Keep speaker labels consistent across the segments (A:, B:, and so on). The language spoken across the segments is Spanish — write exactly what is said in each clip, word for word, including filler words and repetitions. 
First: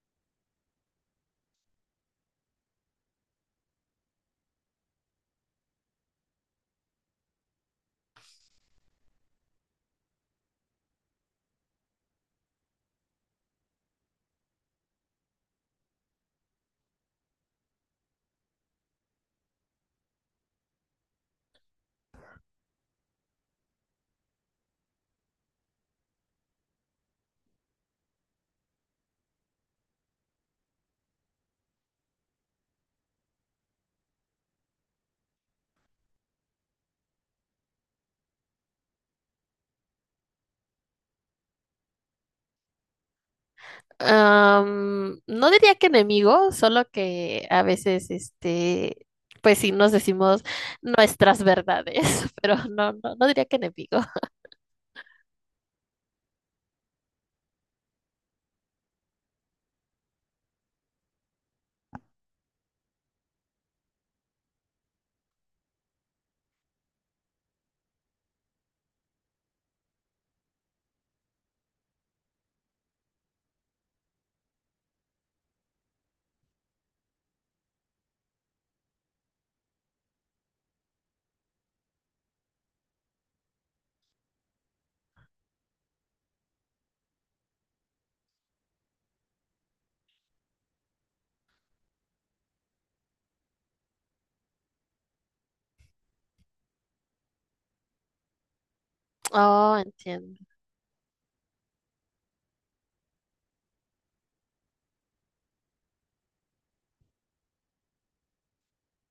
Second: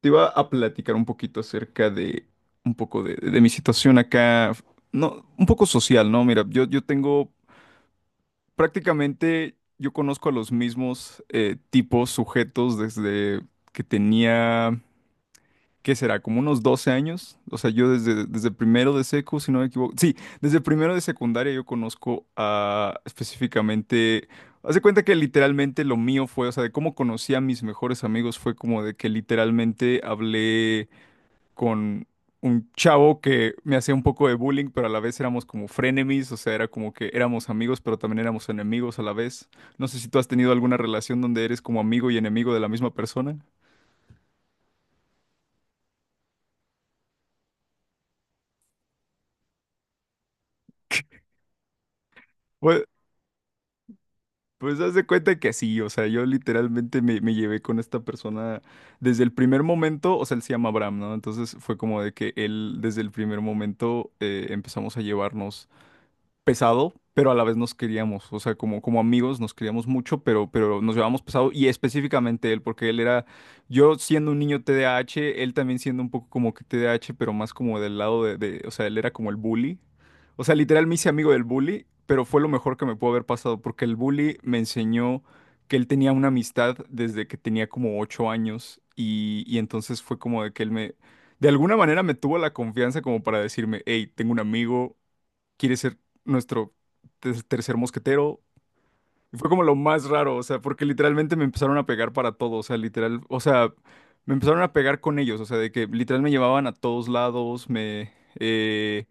A: Te iba a platicar un poquito acerca de un poco de, de mi situación acá, no, un poco social, ¿no? Mira, yo, yo tengo prácticamente, yo conozco a los mismos eh, tipos, sujetos desde que tenía, ¿qué será? Como unos doce años. O sea, yo desde, desde primero de secu, si no me equivoco. Sí, desde primero de secundaria yo conozco a específicamente... Haz de cuenta que literalmente lo mío fue, o sea, de cómo conocí a mis mejores amigos fue como de que literalmente hablé con un chavo que me hacía un poco de bullying, pero a la vez éramos como frenemies, o sea, era como que éramos amigos, pero también éramos enemigos a la vez. No sé si tú has tenido alguna relación donde eres como amigo y enemigo de la misma persona.
B: Am, no diría que enemigo, solo que a veces, este, pues sí nos decimos nuestras verdades, pero
A: Pues,
B: no, no, no diría que enemigo.
A: pues haz de cuenta que sí, o sea, yo literalmente me, me llevé con esta persona desde el primer momento, o sea, él se llama Abraham, ¿no? Entonces fue como de que él desde el primer momento eh, empezamos a llevarnos pesado, pero a la vez nos queríamos, o sea, como, como amigos nos queríamos mucho, pero, pero nos llevábamos pesado y específicamente él, porque él era, yo siendo un niño T D A hache, él también siendo un poco como que T D A hache, pero más como del lado de, de- o sea, él era como el bully, o sea, literal me hice amigo del bully, pero fue lo mejor que me pudo haber pasado, porque el bully me enseñó que él tenía una amistad desde que tenía como ocho años y, y entonces fue como de que él me... De alguna manera me tuvo la confianza como para decirme, hey, tengo un amigo, quiere ser nuestro te- tercer mosquetero. Y fue como lo
B: Oh,
A: más raro,
B: entiendo.
A: o sea, porque literalmente me empezaron a pegar para todo, o sea, literal, o sea, me empezaron a pegar con ellos, o sea, de que literal me llevaban a todos lados, me, eh,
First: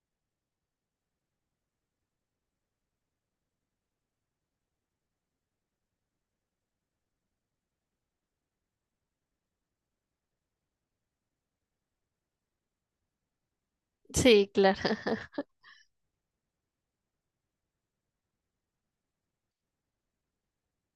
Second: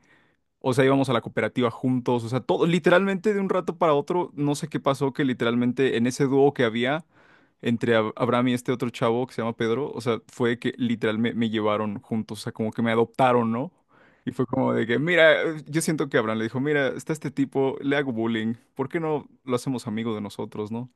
A: o sea, íbamos a la cooperativa juntos, o sea, todo, literalmente de un rato para otro, no sé qué pasó, que literalmente en ese dúo que había entre Ab- Abraham y este otro chavo que se llama Pedro, o sea, fue que literal me, me llevaron juntos, o sea, como que me adoptaron, ¿no? Y fue
B: Sí,
A: como
B: claro.
A: de que, mira, eh, yo siento que Abraham le dijo, mira, está este tipo, le hago bullying, ¿por qué no lo hacemos amigo de nosotros, ¿no?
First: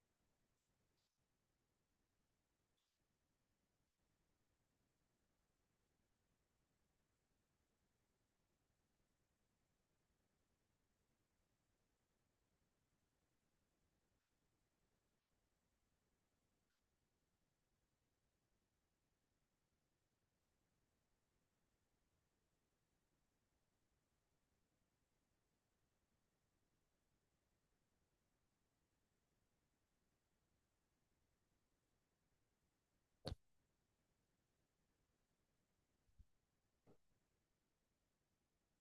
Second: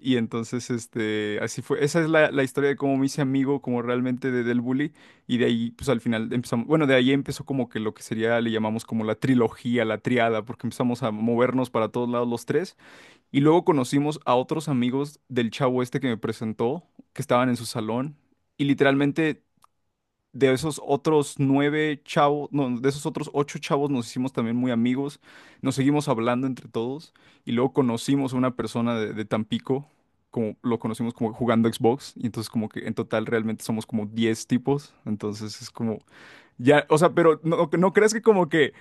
A: Y entonces, este, así fue. Esa es la, la historia de cómo me hice amigo, como realmente de, del bully. Y de ahí, pues al final empezamos, bueno, de ahí empezó como que lo que sería, le llamamos como la trilogía, la triada, porque empezamos a movernos para todos lados los tres. Y luego conocimos a otros amigos del chavo este que me presentó, que estaban en su salón. Y literalmente de esos otros nueve chavos, no, de esos otros ocho chavos nos hicimos también muy amigos, nos seguimos hablando entre todos y luego conocimos a una persona de, de Tampico, como lo conocimos como jugando Xbox y entonces como que en total realmente somos como diez tipos, entonces es como, ya, o sea, pero no, no crees que como que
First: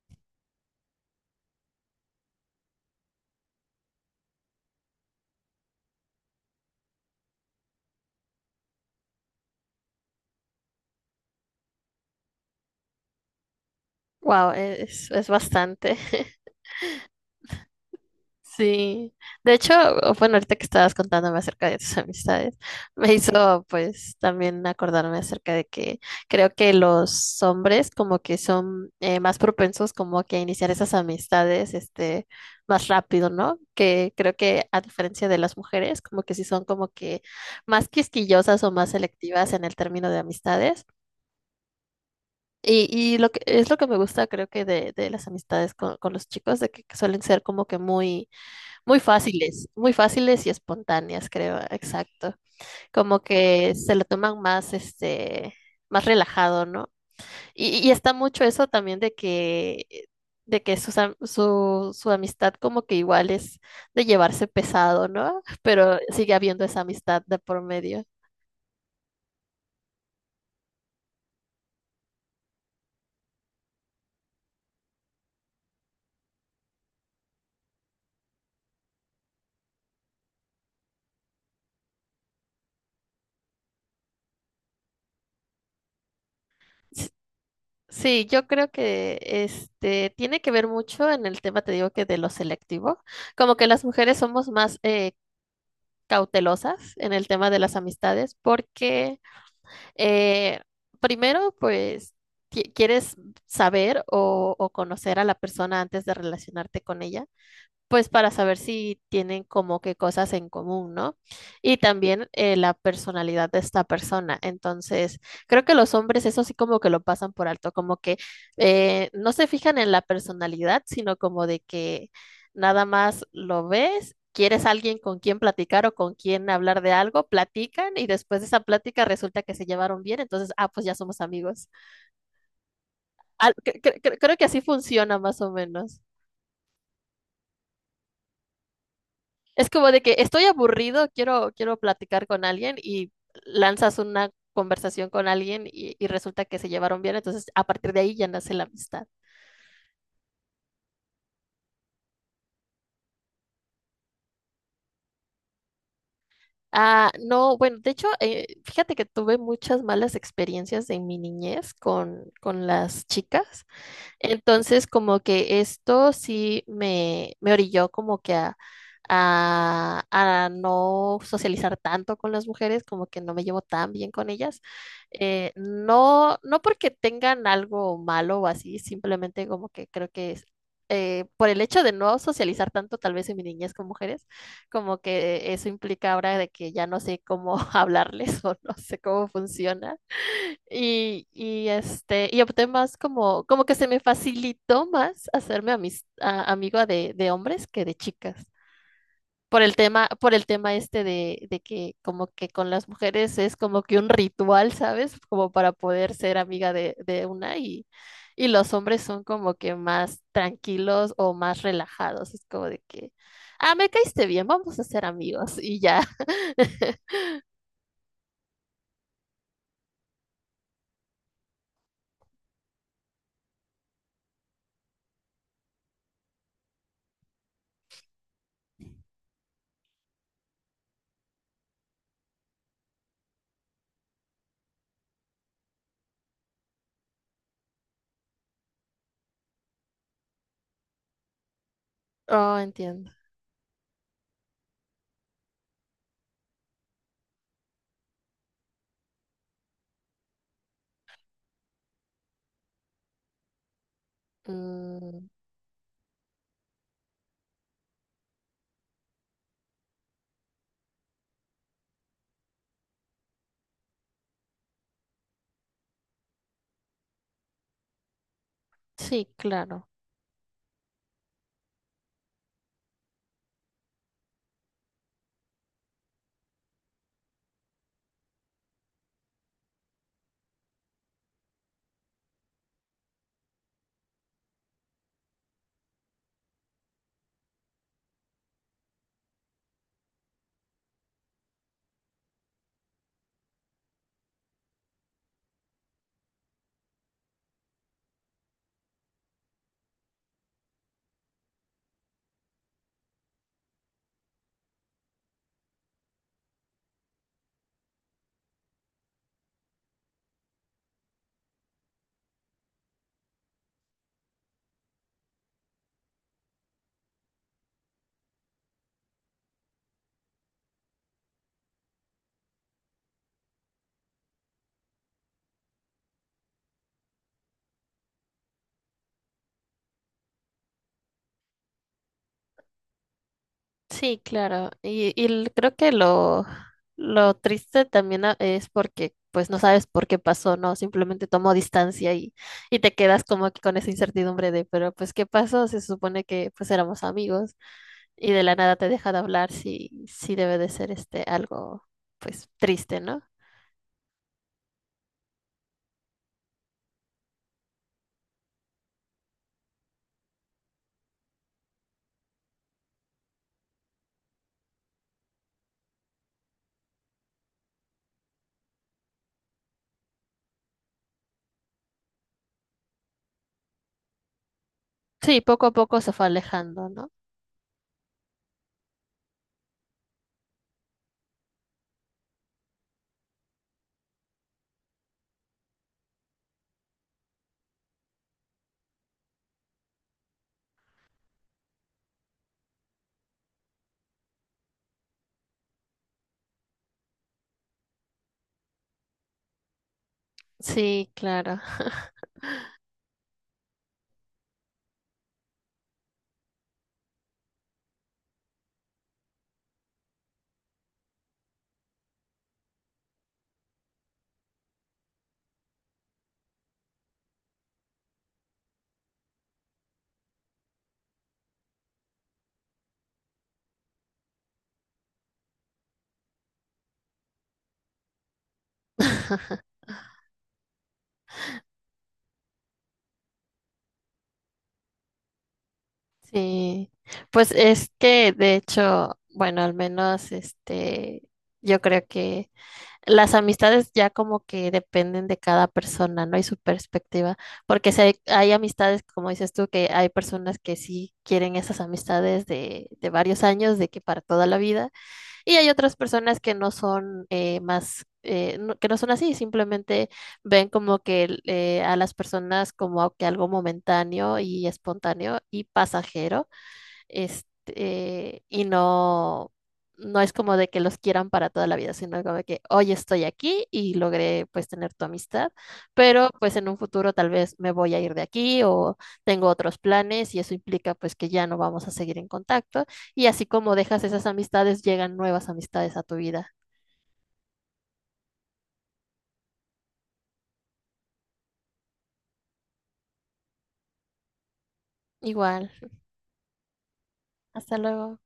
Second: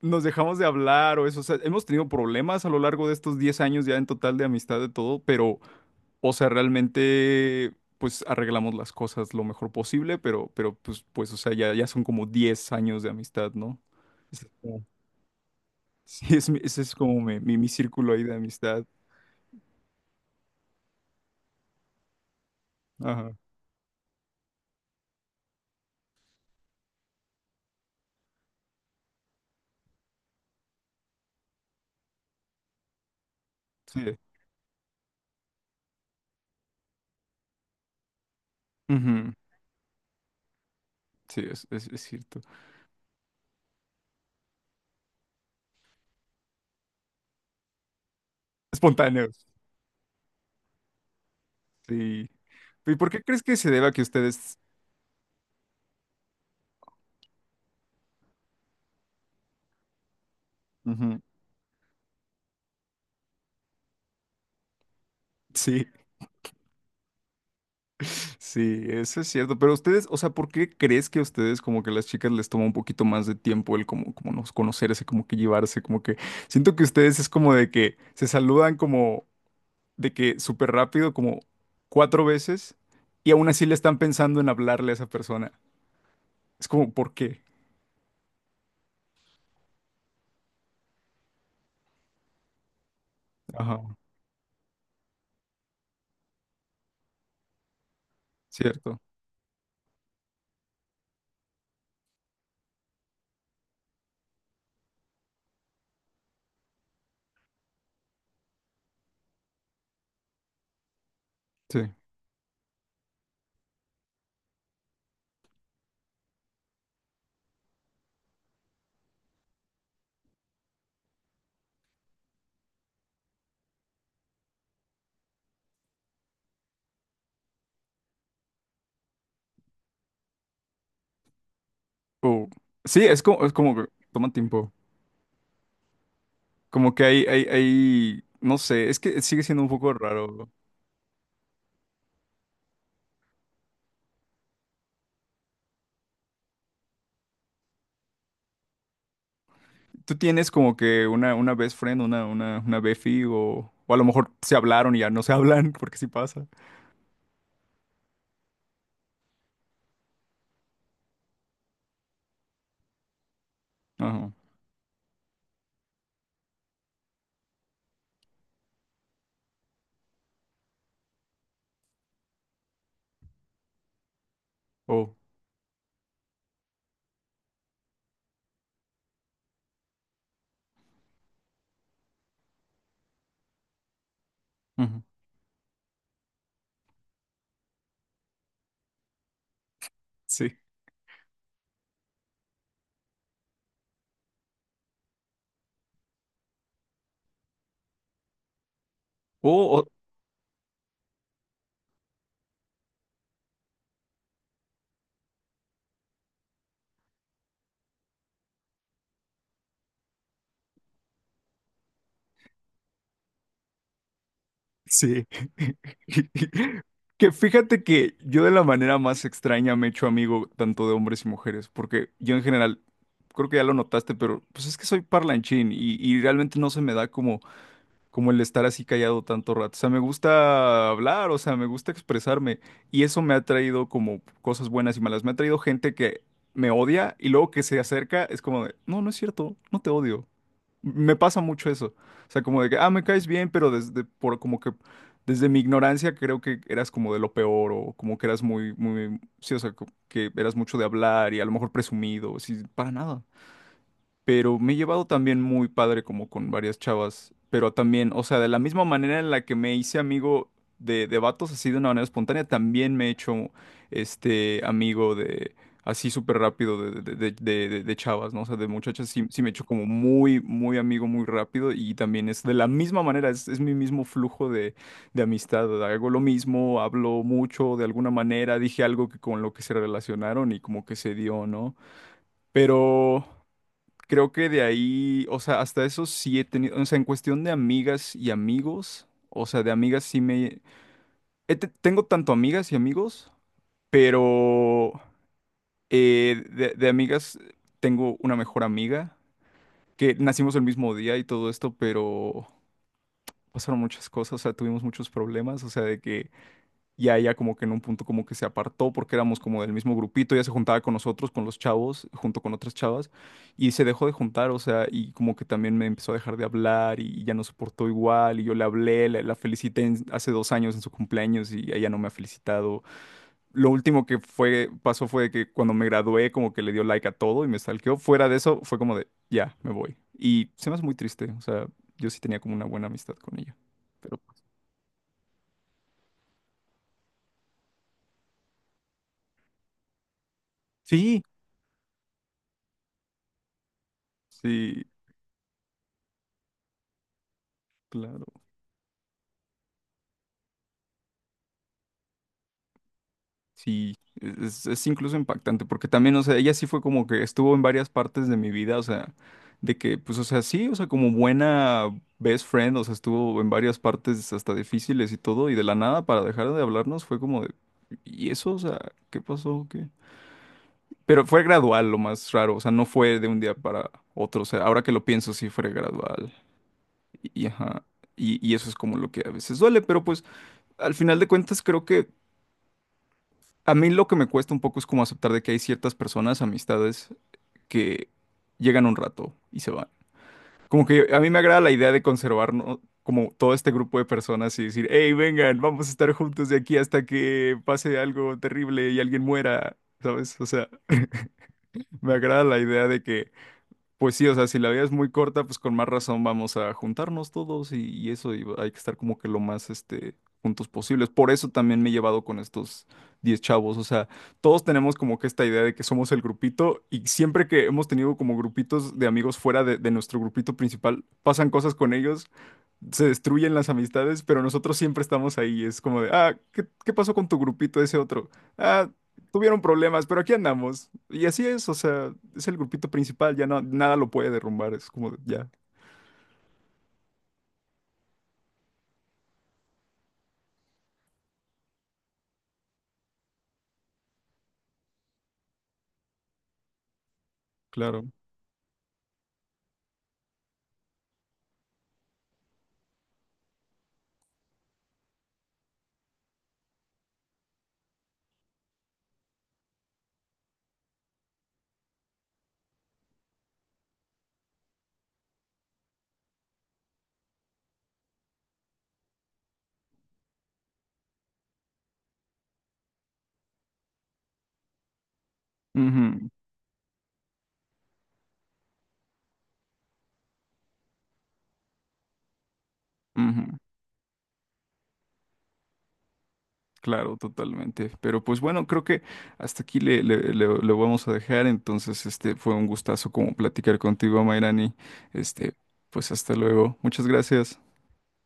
A: nos dejamos de hablar o eso. O sea, hemos tenido problemas a lo largo de estos diez años ya en total de amistad de todo, pero o sea, realmente, pues arreglamos las cosas lo mejor posible, pero, pero pues, pues, o sea, ya, ya son como diez años de amistad, ¿no? Es
B: Wow,
A: como-
B: es, es bastante.
A: Sí, es, mi- ese es como mi, mi, mi círculo ahí de amistad.
B: Sí, de hecho, bueno, ahorita que estabas contándome acerca de tus amistades, me
A: Ajá,
B: hizo pues también acordarme acerca de que creo que los hombres como que son eh, más propensos como que a iniciar esas amistades este más rápido, ¿no? Que
A: sí.
B: creo que a diferencia de las mujeres, como que sí son como que más quisquillosas o más
A: Ujú,
B: selectivas en el término de amistades.
A: sí, es, es, es cierto.
B: Y, y lo que es lo que me gusta creo que de, de las amistades con, con los chicos, de que suelen ser como que muy muy
A: Espontáneos,
B: fáciles, muy fáciles y espontáneas, creo,
A: sí.
B: exacto.
A: ¿Y por
B: Como
A: qué crees que se
B: que
A: deba
B: se
A: que
B: lo toman
A: ustedes...
B: más, este, más relajado, ¿no? Y, y está mucho eso también de que, de que sus am-
A: Ujú,
B: su, su amistad como que igual es de llevarse pesado, ¿no?
A: sí.
B: Pero sigue habiendo esa amistad de por medio.
A: Sí, eso es cierto. Pero ustedes, o sea, ¿por qué crees que a ustedes como que a las chicas les toma un poquito más de tiempo el como, como nos conocerse, como que llevarse, como que siento que ustedes es como de que se saludan como de que súper rápido, como cuatro veces, y aún así le están pensando en hablarle a esa persona. Es como, ¿por
B: S-
A: qué?
B: Sí, yo creo que este tiene que ver mucho en el tema, te digo que de lo selectivo, como que
A: Ajá,
B: las mujeres somos más eh, cautelosas en el tema de las amistades
A: cierto,
B: porque Eh, primero, pues, qui- ¿quieres saber o, o conocer a la persona antes de relacionarte con ella? Pues para saber si tienen como que cosas en común, ¿no? Y
A: sí.
B: también eh, la personalidad de esta persona. Entonces, creo que los hombres eso sí como que lo pasan por alto, como que eh, no se fijan en la personalidad, sino como de que nada más lo ves. Quieres alguien con quien platicar o con quien hablar de algo, platican y después de esa plática resulta que se llevaron bien, entonces, ah, pues ya somos amigos.
A: O- sí, es como, es
B: Al-
A: como
B: cre-
A: que
B: cre- cre-
A: toma
B: creo que así
A: tiempo.
B: funciona más o menos.
A: Como que hay, hay, hay, no sé, es que sigue siendo un
B: Es
A: poco
B: como de que estoy
A: raro.
B: aburrido, quiero, quiero platicar con alguien y lanzas una conversación con alguien y, y resulta que se llevaron bien, entonces a partir de ahí ya nace la amistad.
A: ¿Tú tienes como que una, una best friend, una, una, una befi o, o a lo mejor se hablaron y ya no se hablan porque sí pasa?
B: Ah, no, bueno, de hecho, eh, fíjate que tuve muchas malas experiencias en mi niñez con, con las chicas.
A: Ajá.
B: Entonces, como que esto sí me, me orilló como que a, a, a no socializar tanto con las mujeres, como que no me llevo tan bien con ellas.
A: Oh,
B: Eh, no, no porque tengan algo malo o así, simplemente como que creo que es, eh, por el hecho de no socializar tanto, tal vez en mi niñez con mujeres, como
A: ujú,
B: que eso implica ahora de que ya no sé cómo hablarles o no sé cómo funciona.
A: sí.
B: Y, y, este, y opté más como, como que se me facilitó más hacerme amis- a- amiga de, de hombres que de chicas. Por el
A: Oh, oh,
B: tema, por el tema este de, de que como que con las mujeres es como que un ritual, ¿sabes? Como para poder ser amiga de, de una y, y los hombres son como que más tranquilos o más relajados. Es como de que, ah, me caíste bien, vamos a ser
A: sí.
B: amigos y ya.
A: Que fíjate que yo de la manera más extraña me he hecho amigo tanto de hombres y mujeres, porque yo en general, creo que ya lo notaste, pero pues es que soy parlanchín y, y realmente no se me da como como el estar así callado tanto rato. O sea, me gusta hablar, o sea, me gusta expresarme. Y eso me ha traído como cosas buenas y malas. Me ha traído gente que me odia y luego que se acerca es como de, no, no es cierto, no te odio. Me pasa mucho eso. O sea,
B: Oh,
A: como de que, ah, me
B: entiendo.
A: caes bien, pero desde, por, como que, desde mi ignorancia creo que eras como de lo peor o como que eras muy, muy, sí, o sea, co- que eras mucho de hablar y a lo mejor presumido, sí, para nada, pero me he llevado
B: Mm,
A: también muy padre como con varias chavas, pero también, o sea, de la misma manera en la que me hice amigo de, de vatos así de una manera espontánea, también me he hecho este amigo de así súper rápido de, de, de- de- de- de chavas, ¿no? O sea, de muchachas sí,
B: sí,
A: sí me he hecho como
B: claro.
A: muy, muy amigo muy rápido y también es de la misma manera, es, es mi mismo flujo de, de amistad, hago lo mismo, hablo mucho de alguna manera, dije algo que con lo que se relacionaron y como que se dio, ¿no? Pero... Creo que de ahí, o sea, hasta eso sí he tenido, o sea, en cuestión de amigas y amigos, o sea, de amigas sí me... he te- tengo tanto amigas y amigos, pero eh, de, de amigas tengo una mejor amiga, que nacimos el mismo día y todo esto, pero pasaron muchas cosas, o sea, tuvimos muchos problemas, o sea, de que y a ella como que en un punto como que se apartó porque éramos como del mismo grupito, ella se juntaba con nosotros, con los chavos, junto con otras chavas, y se dejó de juntar, o sea, y como que también me empezó a dejar de hablar y ya no soportó igual, y yo le hablé, la, la felicité en- hace dos años en su cumpleaños y ella no me ha felicitado. Lo último que fue, pasó fue que cuando me gradué como que le dio like a todo y me stalkeó. Fuera de eso fue como de, ya, me voy. Y se me hace muy triste, o sea, yo sí tenía como una buena amistad con ella. Pero
B: Sí, claro. Y, y l- creo que lo, lo triste también a- es porque pues no sabes por qué pasó, ¿no?
A: sí,
B: Simplemente tomó distancia y, y te quedas como que con esa incertidumbre de,
A: sí,
B: pero pues ¿qué pasó? Se supone que pues éramos amigos y
A: claro.
B: de la nada te deja de hablar, sí, sí debe de ser este algo pues triste, ¿no?
A: Sí, es, es incluso impactante, porque también, o sea, ella sí fue como que estuvo en varias partes de mi vida, o sea, de que, pues, o sea, sí, o sea, como buena best friend, o sea, estuvo en varias partes hasta difíciles y todo, y de la nada, para dejar de hablarnos, fue como de, ¿y eso? O sea, ¿qué pasó? ¿Qué? Pero fue gradual, lo más raro, o sea, no fue de un día para otro, o sea, ahora que lo pienso,
B: Sí,
A: sí
B: poco a
A: fue
B: poco se fue
A: gradual,
B: alejando, ¿no?
A: y, y ajá, y, y eso es como lo que a veces duele, pero pues, al final de cuentas, creo que a mí lo que me cuesta un poco es como aceptar de que hay ciertas personas, amistades, que llegan un rato y se van. Como que a mí me agrada la idea de conservar, ¿no? Como todo este grupo de personas y decir, hey, vengan, vamos a estar juntos de aquí hasta que pase algo terrible y alguien muera, ¿sabes? O sea,
B: Sí, claro.
A: me agrada la idea de que pues sí, o sea, si la vida es muy corta, pues con más razón vamos a juntarnos todos y, y eso, y hay que estar como que lo más, este, juntos posibles. Por eso también me he llevado con estos diez chavos, o sea, todos tenemos como que esta idea de que somos el grupito y siempre que hemos tenido como grupitos de amigos fuera de, de nuestro grupito principal, pasan cosas con ellos, se destruyen las amistades, pero nosotros siempre estamos ahí. Es como de, ah, ¿qué, qué pasó con tu grupito ese otro? Ah, tuvieron problemas, pero aquí andamos. Y así es, o sea, es el grupito principal, ya no, nada lo puede derrumbar, es como de, ya,
B: Sí, pues es que de hecho, bueno, al menos este, yo creo que las amistades ya como que dependen de cada persona, ¿no? Y su perspectiva, porque si
A: claro.
B: hay, hay amistades, como dices tú, que hay personas que sí quieren esas amistades de, de varios años, de que para toda la vida, y hay otras personas que no son eh, más... eh, no- que no son así, simplemente ven como que el- eh, a las personas como que algo momentáneo y espontáneo y pasajero este, y no, no es como de que los quieran para toda la vida, sino como de que hoy estoy aquí y logré pues tener tu amistad,
A: Ujú,
B: pero pues en un futuro tal vez me voy a ir de aquí o tengo otros planes y eso implica pues que ya no vamos a seguir en contacto y así
A: ujú,
B: como dejas esas amistades, llegan nuevas amistades a tu vida.
A: claro, totalmente. Pero pues bueno, creo que hasta aquí le, le- le- lo vamos a dejar. Entonces, este fue un gustazo como platicar contigo, Mayrani. Este,
B: Igual,
A: pues hasta luego. Muchas gracias.
B: hasta luego.